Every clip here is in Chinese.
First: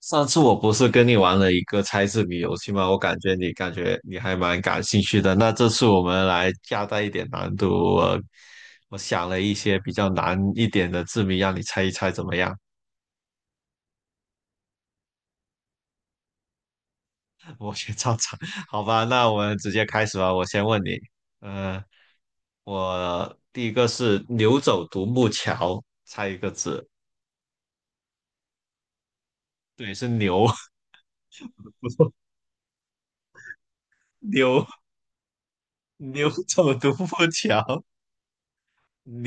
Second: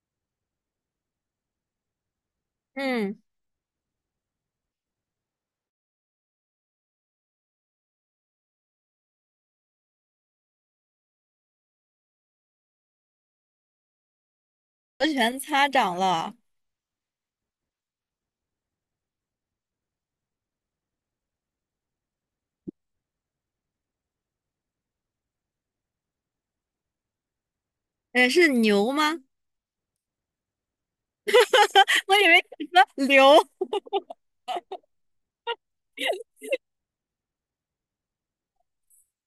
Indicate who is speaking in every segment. Speaker 1: 上次我不是跟你玩了一个猜字谜游戏吗？我感
Speaker 2: 嗯，
Speaker 1: 觉你感觉你还蛮感兴趣的。那这次我们来加大一点难度，我我想了一些比较难一点的字谜，让你猜一猜怎么样？
Speaker 2: 我全擦掌了。
Speaker 1: 我先照猜，好吧？那我们直接开始吧。我先问你，嗯，我第一个是牛走独木桥，猜一个字，
Speaker 2: 是牛吗？
Speaker 1: 对，是牛，
Speaker 2: 我 以为你说牛
Speaker 1: 牛，牛走独木桥，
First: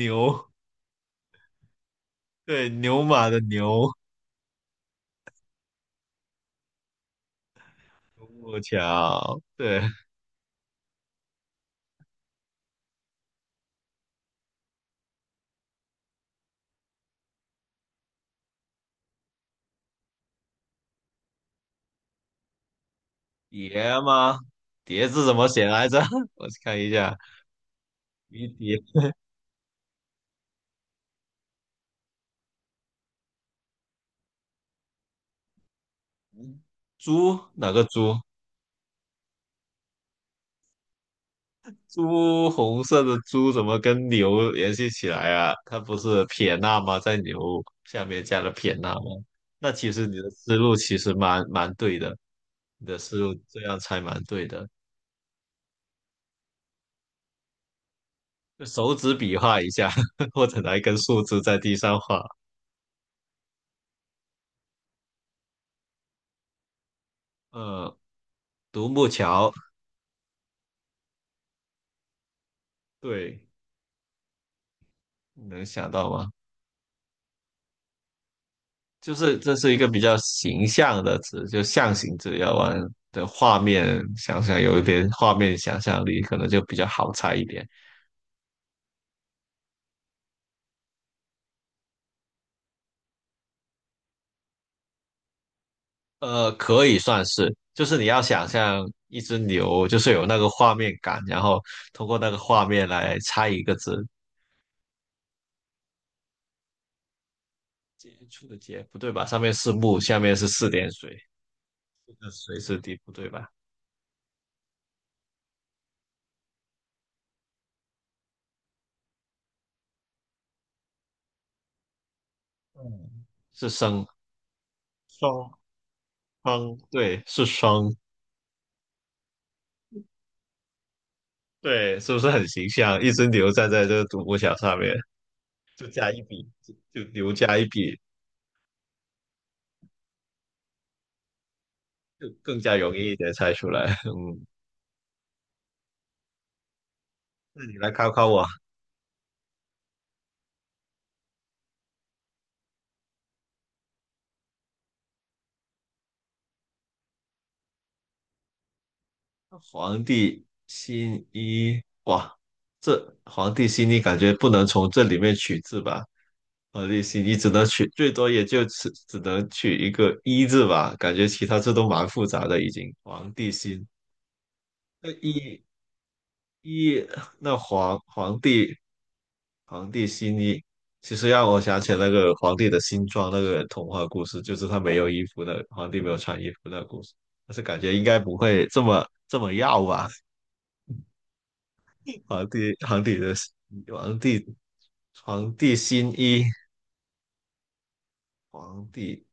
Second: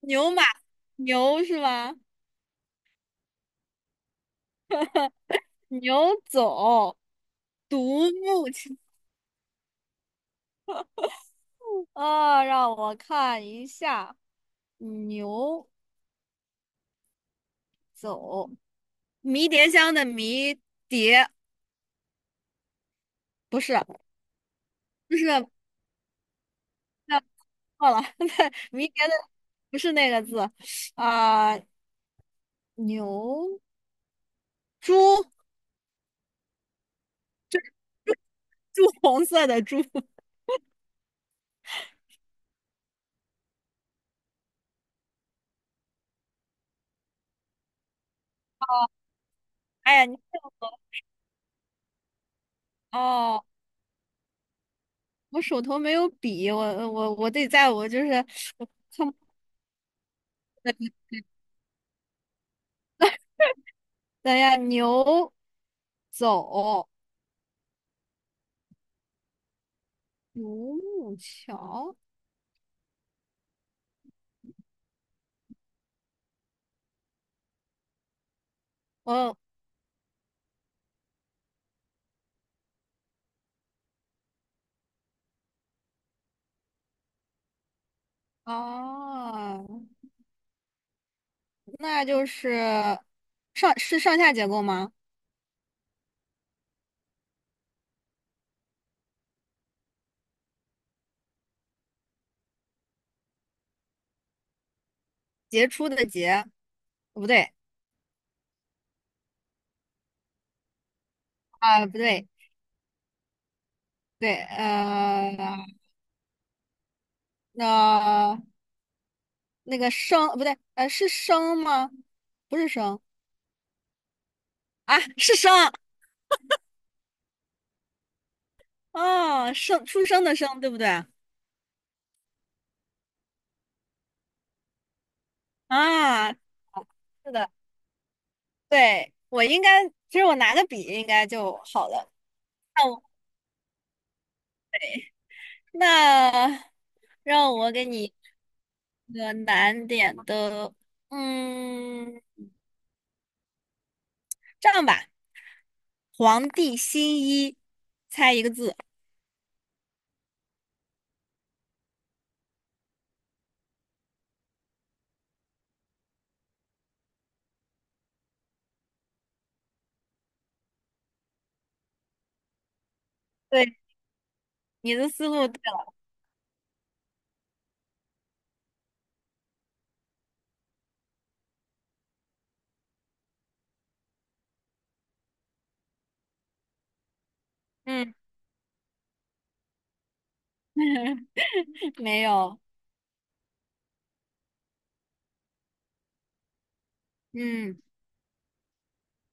Speaker 2: 牛马牛是吗？
Speaker 1: 对，牛马的牛。
Speaker 2: 牛走独木
Speaker 1: 木
Speaker 2: 桥。
Speaker 1: 桥，对，
Speaker 2: 啊、让我看一下，牛走迷迭香的迷迭不是，
Speaker 1: 爷吗？蝶
Speaker 2: 不
Speaker 1: 字
Speaker 2: 是，
Speaker 1: 怎么写来着？我看一下，
Speaker 2: 那错了，
Speaker 1: 鱼
Speaker 2: 那
Speaker 1: 蝶，
Speaker 2: 迷迭的不是那个字啊、牛猪
Speaker 1: 猪哪个猪？
Speaker 2: 猪红色的猪。
Speaker 1: 猪红色的猪怎么跟牛联系起来啊？它不是撇捺吗？在牛下面加了撇捺吗？那其
Speaker 2: 哎呀，
Speaker 1: 实
Speaker 2: 你
Speaker 1: 你
Speaker 2: 骗
Speaker 1: 的思路
Speaker 2: 我
Speaker 1: 其实蛮对的，你的思路
Speaker 2: 哦。
Speaker 1: 这样猜蛮对的。
Speaker 2: 我手头没有笔，我得在我就是
Speaker 1: 就
Speaker 2: 我
Speaker 1: 手
Speaker 2: 看，
Speaker 1: 指比划一下，或者拿一根树枝在地上画。
Speaker 2: 等一下，牛走
Speaker 1: 呃，独木桥，
Speaker 2: 独木桥，
Speaker 1: 对，你能想到吗？就是
Speaker 2: 哦
Speaker 1: 这是一个比较形象的词，就象形字，要玩的画面想想，有一点画面想象力，可能就比较好猜一点。
Speaker 2: 哦，那就是上下结构吗？
Speaker 1: 呃，可以算是，就是你要想象一只牛，就是有那个画面感，然后通过那个画面来猜一个字。
Speaker 2: 杰出的杰，不对
Speaker 1: 接触的接不对吧？上面是木，下面是四点水，
Speaker 2: 啊，不
Speaker 1: 这
Speaker 2: 对，
Speaker 1: 个水是底不对吧？
Speaker 2: 对，那那个生不对，是生吗？不是生
Speaker 1: 嗯，是生
Speaker 2: 啊，是
Speaker 1: 双
Speaker 2: 生
Speaker 1: 双，对，是双，
Speaker 2: 啊，生出生的生，对不对？
Speaker 1: 对，是不是很形象？一只牛站在这个独木桥上面。就加一
Speaker 2: 啊，
Speaker 1: 笔，就
Speaker 2: 是
Speaker 1: 留
Speaker 2: 的。
Speaker 1: 加一笔，
Speaker 2: 对，我应该，其实我拿个笔应该就好了。
Speaker 1: 就更加
Speaker 2: 那
Speaker 1: 容
Speaker 2: 我
Speaker 1: 易一点猜出来。嗯，
Speaker 2: 那让
Speaker 1: 那
Speaker 2: 我
Speaker 1: 你
Speaker 2: 给
Speaker 1: 来考
Speaker 2: 你
Speaker 1: 考我，
Speaker 2: 一个难点的，嗯，这样吧，皇帝新衣，猜一个字。
Speaker 1: 皇帝新衣，哇，这皇帝新衣感觉不能从这里面取字吧？皇帝新衣只能取，最多也就只能取一个一字吧，感觉其他字都蛮复杂的已经。皇帝
Speaker 2: 对，
Speaker 1: 新，
Speaker 2: 你的
Speaker 1: 那
Speaker 2: 思路对
Speaker 1: 一
Speaker 2: 了，
Speaker 1: 一那皇帝皇帝新衣，其实让我想起那个皇帝的新装那个童话故事，就是他没有衣服的，皇帝没有穿衣服那个故事。但是感觉应
Speaker 2: 嗯，
Speaker 1: 该不会这么要吧？
Speaker 2: 没
Speaker 1: 皇
Speaker 2: 有，
Speaker 1: 帝皇帝的皇帝皇帝新衣，
Speaker 2: 嗯，
Speaker 1: 皇帝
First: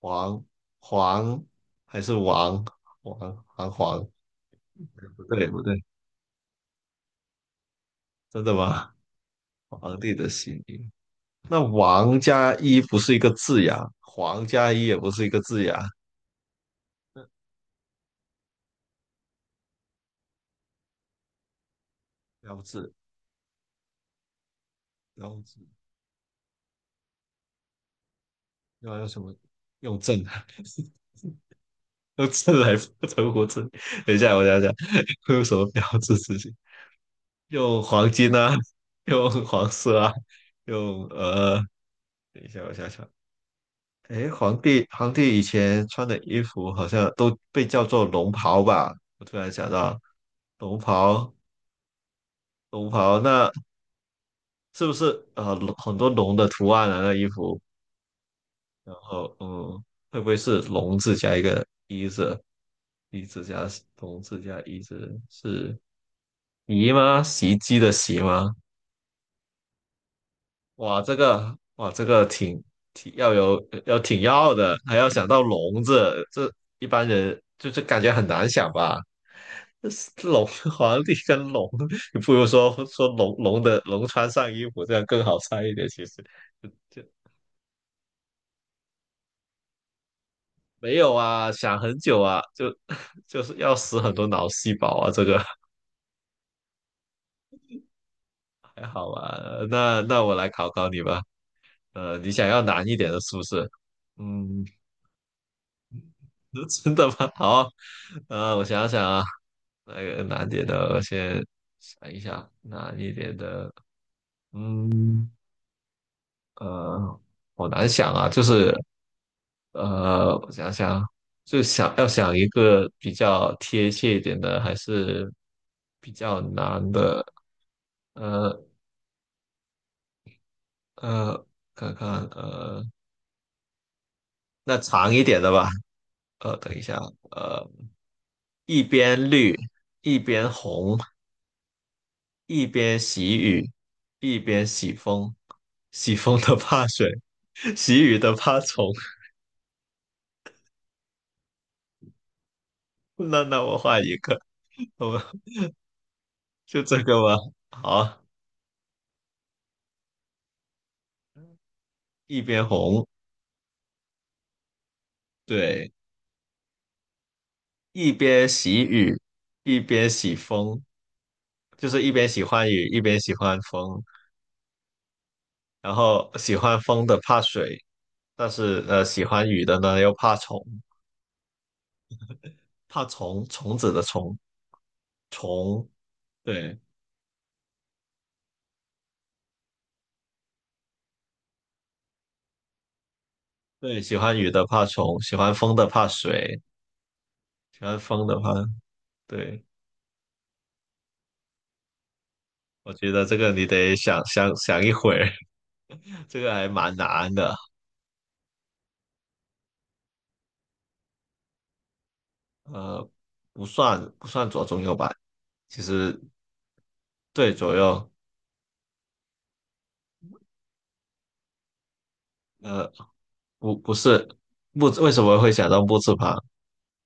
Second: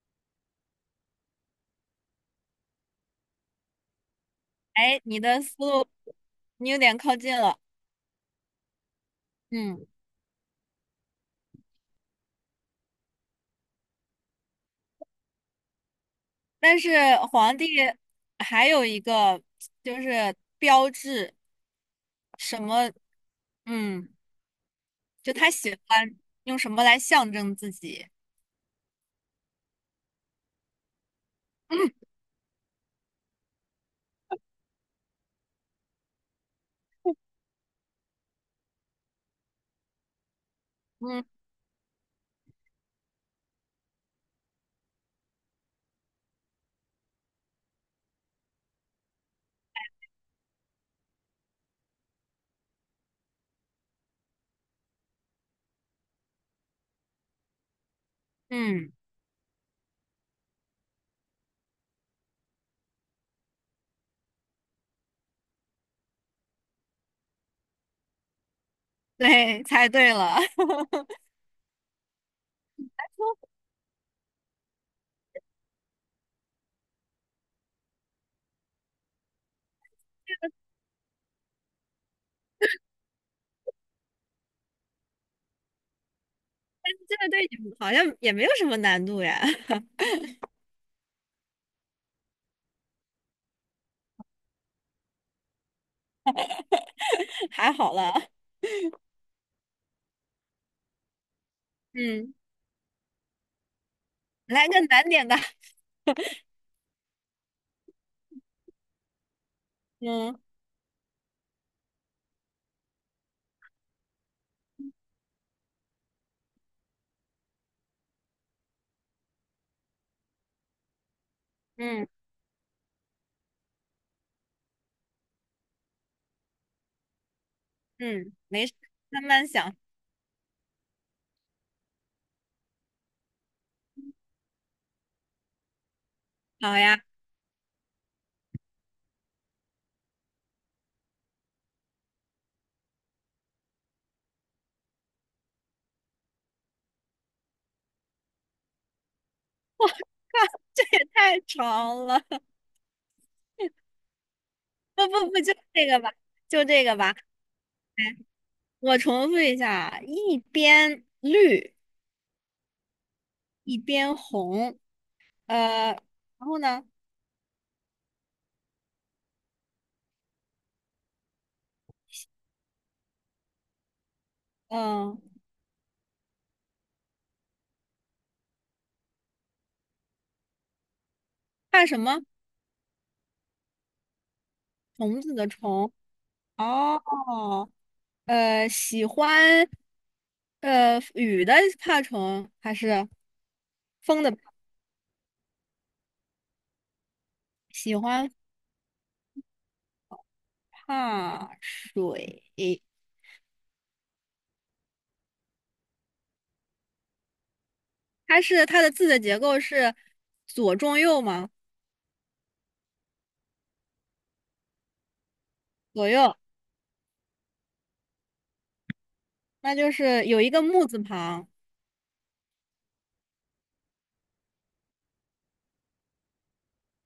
Speaker 1: 皇皇还是王？
Speaker 2: 哎，你
Speaker 1: 不
Speaker 2: 的
Speaker 1: 对
Speaker 2: 思
Speaker 1: 不对，
Speaker 2: 路你有点靠近了，
Speaker 1: 真的吗？
Speaker 2: 嗯，
Speaker 1: 皇帝的新衣，那王加一不是一个字呀，皇加一也不是一个字呀，
Speaker 2: 但是皇帝还有一个就是标志
Speaker 1: 标
Speaker 2: 什么，
Speaker 1: 志。
Speaker 2: 嗯。就
Speaker 1: 标
Speaker 2: 他
Speaker 1: 志。
Speaker 2: 喜欢用什么来象征自己。
Speaker 1: 用还有什么用正啊？
Speaker 2: 嗯
Speaker 1: 用正来存活证？等一下，我想想，会有什么标志事情？用黄金啊，用黄色啊，用
Speaker 2: 嗯，
Speaker 1: 呃，等一下，我想想，诶，皇帝以前穿的衣服好像都被叫做龙袍吧？我突然想到，龙袍，龙袍，那是不是龙很多龙的图案啊？那衣服，
Speaker 2: 嗯，
Speaker 1: 然后嗯，会不会是龙字加一个一字？一字加同字加一字是姨吗？袭击的袭吗？
Speaker 2: 对，猜对了。
Speaker 1: 哇，这个哇，这个挺 要有要挺要的，还要想到笼子，这一般人就是感觉很难想吧。这是龙 皇帝跟龙，你不如说说龙穿上衣服，这样更好猜一点。其实就
Speaker 2: 这个对你好像也没有什么难度呀，
Speaker 1: 没有啊，想很久啊，就 就是要死很多脑细胞啊，这个
Speaker 2: 还好了。
Speaker 1: 还好吧？那我来考考你吧。呃，你
Speaker 2: 嗯，
Speaker 1: 想要难一点的，是不是？嗯，
Speaker 2: 来个难点的。
Speaker 1: 真的吗？好，我想想啊，那个
Speaker 2: 嗯
Speaker 1: 难点的，我先想一想，难一点的，嗯，呃，好难想啊，就是呃，我想想，就想要
Speaker 2: 嗯
Speaker 1: 想一个比较贴切一点的，还是比较难的，
Speaker 2: 嗯，
Speaker 1: 呃
Speaker 2: 没事，慢慢想。
Speaker 1: 呃，看看，呃，那长一点的吧，呃，等
Speaker 2: 好
Speaker 1: 一下，
Speaker 2: 呀，
Speaker 1: 呃。一边绿，一边红，一边喜雨，一边喜风。喜风的怕水，喜雨的怕虫。
Speaker 2: 这也太长了。
Speaker 1: 那我画一个，
Speaker 2: 不
Speaker 1: 我们
Speaker 2: 不不，就这个吧，就
Speaker 1: 就
Speaker 2: 这个
Speaker 1: 这
Speaker 2: 吧。
Speaker 1: 个吧。好，
Speaker 2: 我重复一下啊，一边绿
Speaker 1: 一边红，
Speaker 2: 一边红，
Speaker 1: 对，
Speaker 2: 然后呢，
Speaker 1: 一边喜雨，一边喜风，就是一边喜欢雨，一边喜欢风。
Speaker 2: 嗯、
Speaker 1: 然后喜欢风的怕水，但是喜欢雨的呢又怕虫，
Speaker 2: 看什么？
Speaker 1: 怕虫，虫子的虫，
Speaker 2: 虫子的
Speaker 1: 虫，
Speaker 2: 虫，
Speaker 1: 对。
Speaker 2: 哦，喜欢雨的怕虫还是
Speaker 1: 对，喜
Speaker 2: 风的？
Speaker 1: 欢雨的怕虫，喜欢风的怕水，喜
Speaker 2: 喜
Speaker 1: 欢风
Speaker 2: 欢
Speaker 1: 的怕……对，
Speaker 2: 怕水，
Speaker 1: 我觉得这个你得想想一会儿，这个还蛮难的。
Speaker 2: 它的字的结构是左中右吗？
Speaker 1: 呃，不算左中右吧，其
Speaker 2: 左
Speaker 1: 实
Speaker 2: 右，
Speaker 1: 对左右，
Speaker 2: 那就是有一个木字旁，
Speaker 1: 呃，不是木，为什么会想到木字旁？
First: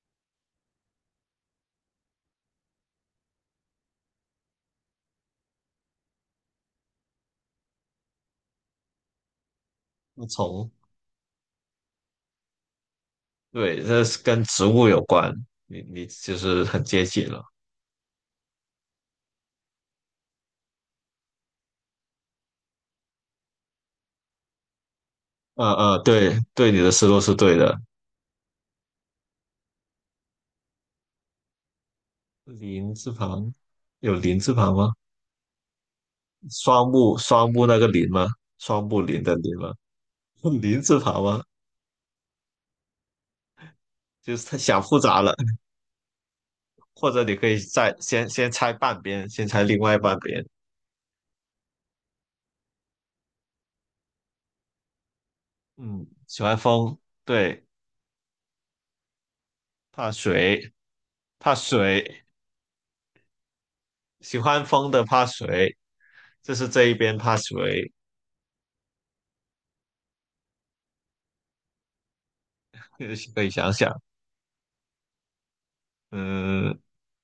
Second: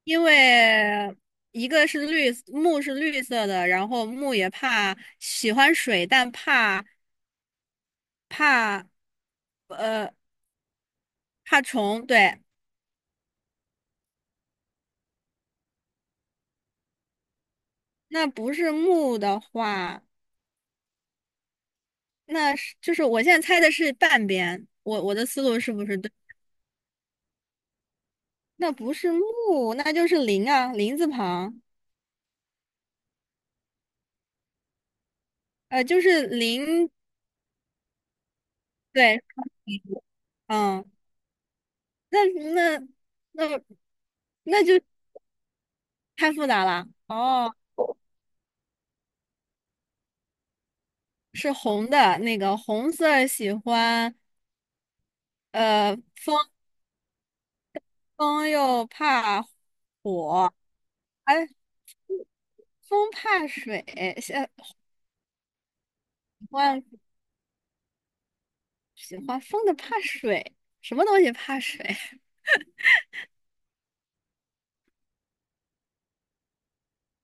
Speaker 2: 因为一个是绿，木是绿色的，然后木也怕喜欢水，但怕呃
Speaker 1: 木虫，
Speaker 2: 怕虫，对，
Speaker 1: 对，这是跟植物有关，你其实很接近了。
Speaker 2: 那不是木的话。就是我现在猜的是半边，我的思路是不是对？
Speaker 1: 对，你的思路是对的。
Speaker 2: 那不是木，那就是林啊，林字旁，
Speaker 1: 林字旁有林字旁吗？
Speaker 2: 就是
Speaker 1: 双
Speaker 2: 林，
Speaker 1: 木双木那个林吗？双木
Speaker 2: 对，
Speaker 1: 林的林吗？林
Speaker 2: 嗯，
Speaker 1: 字旁吗？
Speaker 2: 那那那
Speaker 1: 就是他
Speaker 2: 那就
Speaker 1: 想复杂了，
Speaker 2: 太复杂了。
Speaker 1: 或者你可
Speaker 2: 哦，
Speaker 1: 以再先猜半边，先猜另外半边。
Speaker 2: 是红的，那个红色儿喜欢，呃，
Speaker 1: 嗯，
Speaker 2: 风
Speaker 1: 喜欢风，对，
Speaker 2: 风又怕
Speaker 1: 怕
Speaker 2: 火，
Speaker 1: 水，
Speaker 2: 哎，
Speaker 1: 怕水，
Speaker 2: 风怕水，喜
Speaker 1: 喜欢风的怕水，就是这
Speaker 2: 欢
Speaker 1: 一边怕水，
Speaker 2: 喜欢风的怕水，什么东西怕水？
Speaker 1: 可以想想，嗯，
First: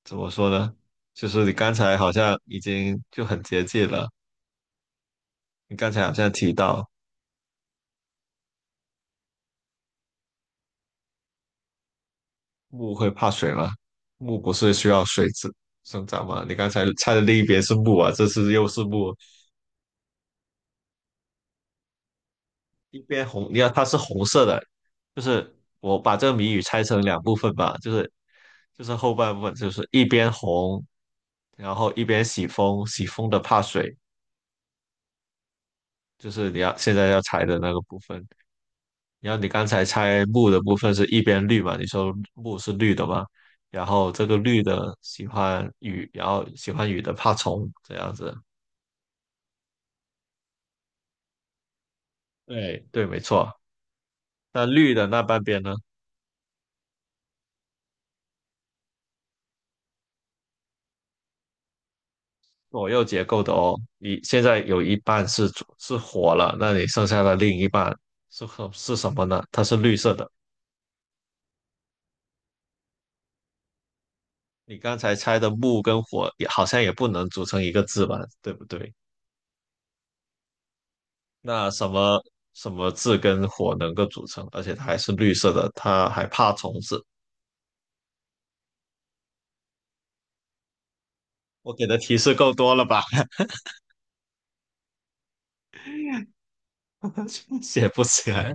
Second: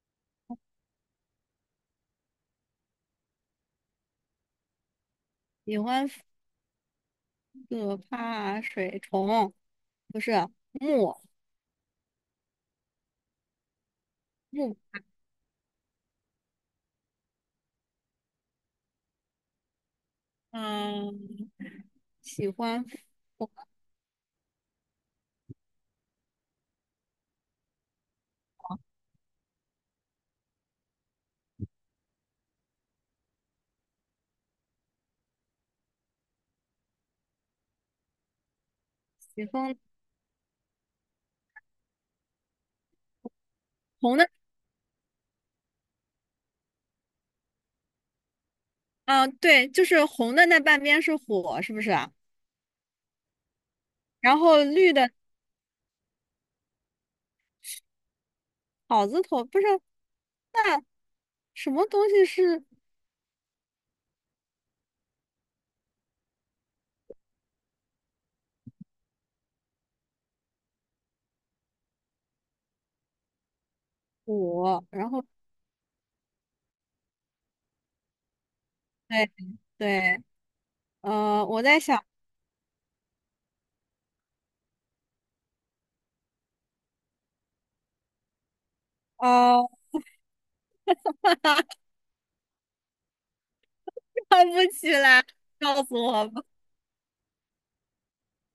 Speaker 1: 怎么说呢？就是你刚才好像已经就很接近了，你
Speaker 2: 喜
Speaker 1: 刚才
Speaker 2: 欢。
Speaker 1: 好像提到。
Speaker 2: 可怕水虫不是木
Speaker 1: 木会怕水吗？木不
Speaker 2: 木，
Speaker 1: 是需要生长吗？你刚才猜的另一边是木啊，这次又是木，
Speaker 2: 嗯，喜欢
Speaker 1: 一边红，
Speaker 2: 风
Speaker 1: 你看它是红色的，就是我把这个谜语拆成两部分吧，就是后半部分就是一边红，然后一边喜风，喜风的怕水，就是你要现在要猜的那个部分。然后
Speaker 2: 喜
Speaker 1: 你刚
Speaker 2: 欢
Speaker 1: 才猜木的部分是一边绿嘛？你说木是绿的嘛？然后
Speaker 2: 红
Speaker 1: 这
Speaker 2: 的，
Speaker 1: 个绿的喜欢雨，然后喜欢雨的怕虫，这样子。
Speaker 2: 啊，对，就是红的那半边是火，是不是啊。
Speaker 1: 对，没错。
Speaker 2: 然后
Speaker 1: 那
Speaker 2: 绿
Speaker 1: 绿的
Speaker 2: 的
Speaker 1: 那半边呢？
Speaker 2: 草字头不是，那什么东西是
Speaker 1: 左右结构的哦，你现在有一半是左是火了，那你剩下的另一半是什么呢？它是绿色的。你
Speaker 2: 火？
Speaker 1: 刚
Speaker 2: 然
Speaker 1: 才
Speaker 2: 后
Speaker 1: 猜的木跟火也好像也不能组成一个字吧，对不对？
Speaker 2: 对对，我
Speaker 1: 那
Speaker 2: 在
Speaker 1: 什
Speaker 2: 想，
Speaker 1: 么什么字跟火能够组成，而且它还是绿色的，它还怕虫子。
Speaker 2: 呃，
Speaker 1: 我给的提示够多了吧？
Speaker 2: 想不起来，告诉我吧。
Speaker 1: 写不起来。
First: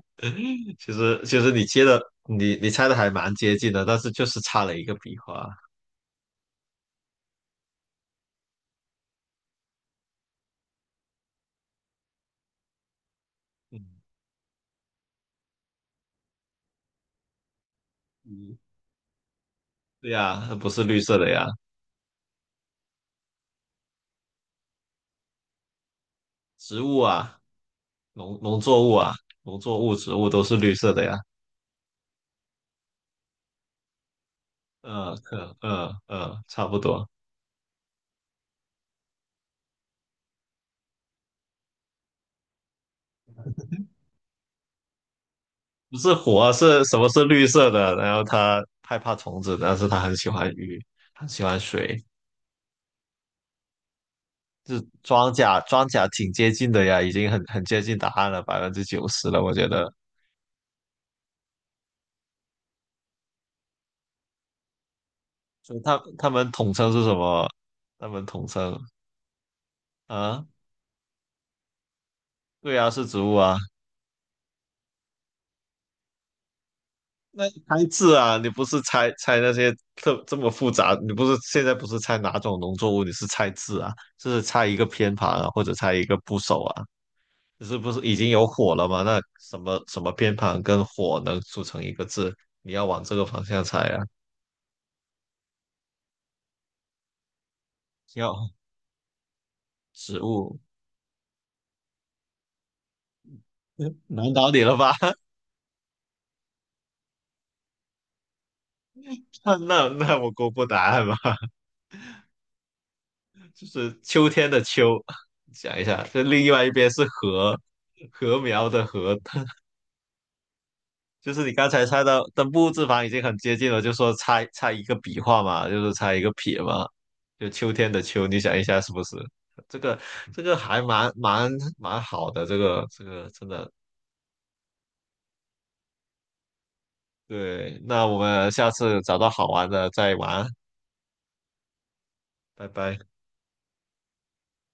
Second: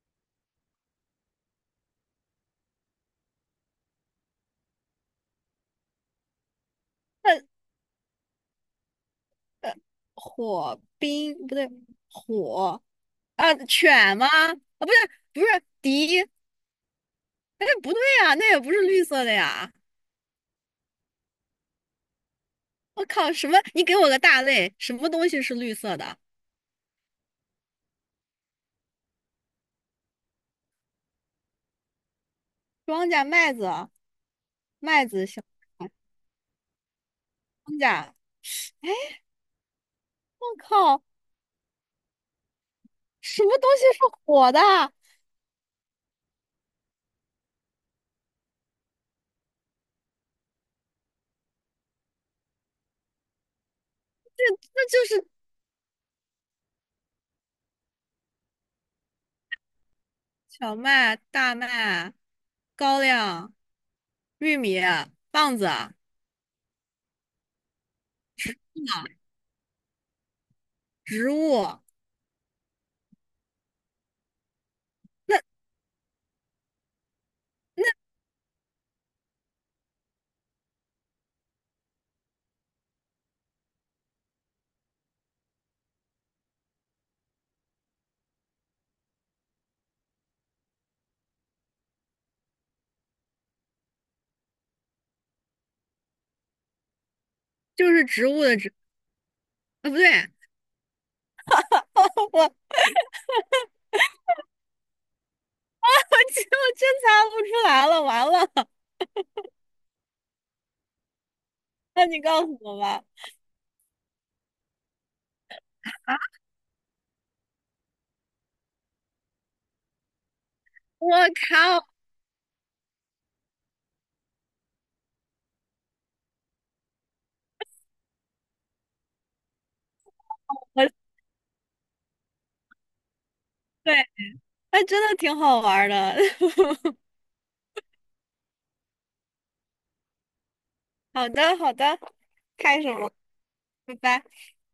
Speaker 1: 其实你接的你猜的还蛮接近的，但是就是差了一个笔画。
Speaker 2: 那火冰不对，火啊，
Speaker 1: 嗯
Speaker 2: 犬吗？啊，不是不是敌。哎，不对呀，那
Speaker 1: 嗯，
Speaker 2: 也不是绿色的呀！
Speaker 1: 对呀，它不是绿色的呀，
Speaker 2: 我靠，什么？你给我个大类，什么东西是绿色的？
Speaker 1: 植物啊，农作物啊，农作物、植物都是绿色的呀。
Speaker 2: 庄稼、麦子、麦
Speaker 1: 嗯，
Speaker 2: 子、小
Speaker 1: 可，差不多。
Speaker 2: 庄稼。我靠，什么东西是火的？
Speaker 1: 不是火啊，是什么是绿色的？然后它害怕虫子，但是它很喜欢鱼，很喜欢水。就是
Speaker 2: 那就是
Speaker 1: 庄稼，庄稼挺接近的呀，已经很接近答案了，90%了，我觉得。
Speaker 2: 小麦、大麦、高粱、玉米、棒子、
Speaker 1: 所以它们统称是什么？它们统称啊，
Speaker 2: 植物，
Speaker 1: 对呀，是植物啊。那你猜字啊，你不是猜那些特这么复杂，你不是现在不是猜哪种农作物，你是猜字啊，就是猜一个偏旁啊，或者猜一个部首啊。你是不是已经有火了吗？那什么偏旁跟火能组成一个字？你要往这个方向猜啊。
Speaker 2: 就是植物
Speaker 1: 要
Speaker 2: 的植。啊，不对，
Speaker 1: 植 物，
Speaker 2: 我我
Speaker 1: 嗯难倒你了吧？
Speaker 2: 真猜不出来了，完了！
Speaker 1: 那我公布答案吧，
Speaker 2: 那你告诉我吧。
Speaker 1: 就是秋天的秋。想一下，
Speaker 2: 啊！
Speaker 1: 这另外一边是禾，禾苗的禾，
Speaker 2: 我
Speaker 1: 就是你刚才
Speaker 2: 靠！
Speaker 1: 猜的，登不字旁已经很接近了，就说猜一个笔画嘛，就是猜一个撇嘛，就秋天的秋，你想一下是不是？这个这个还
Speaker 2: 我
Speaker 1: 蛮好的，这个这个真的
Speaker 2: 对，哎，真的挺好玩儿的。
Speaker 1: 对。那我们下次找到好玩的再玩，
Speaker 2: 好的，好的，
Speaker 1: 拜
Speaker 2: 开什
Speaker 1: 拜。
Speaker 2: 么？拜拜。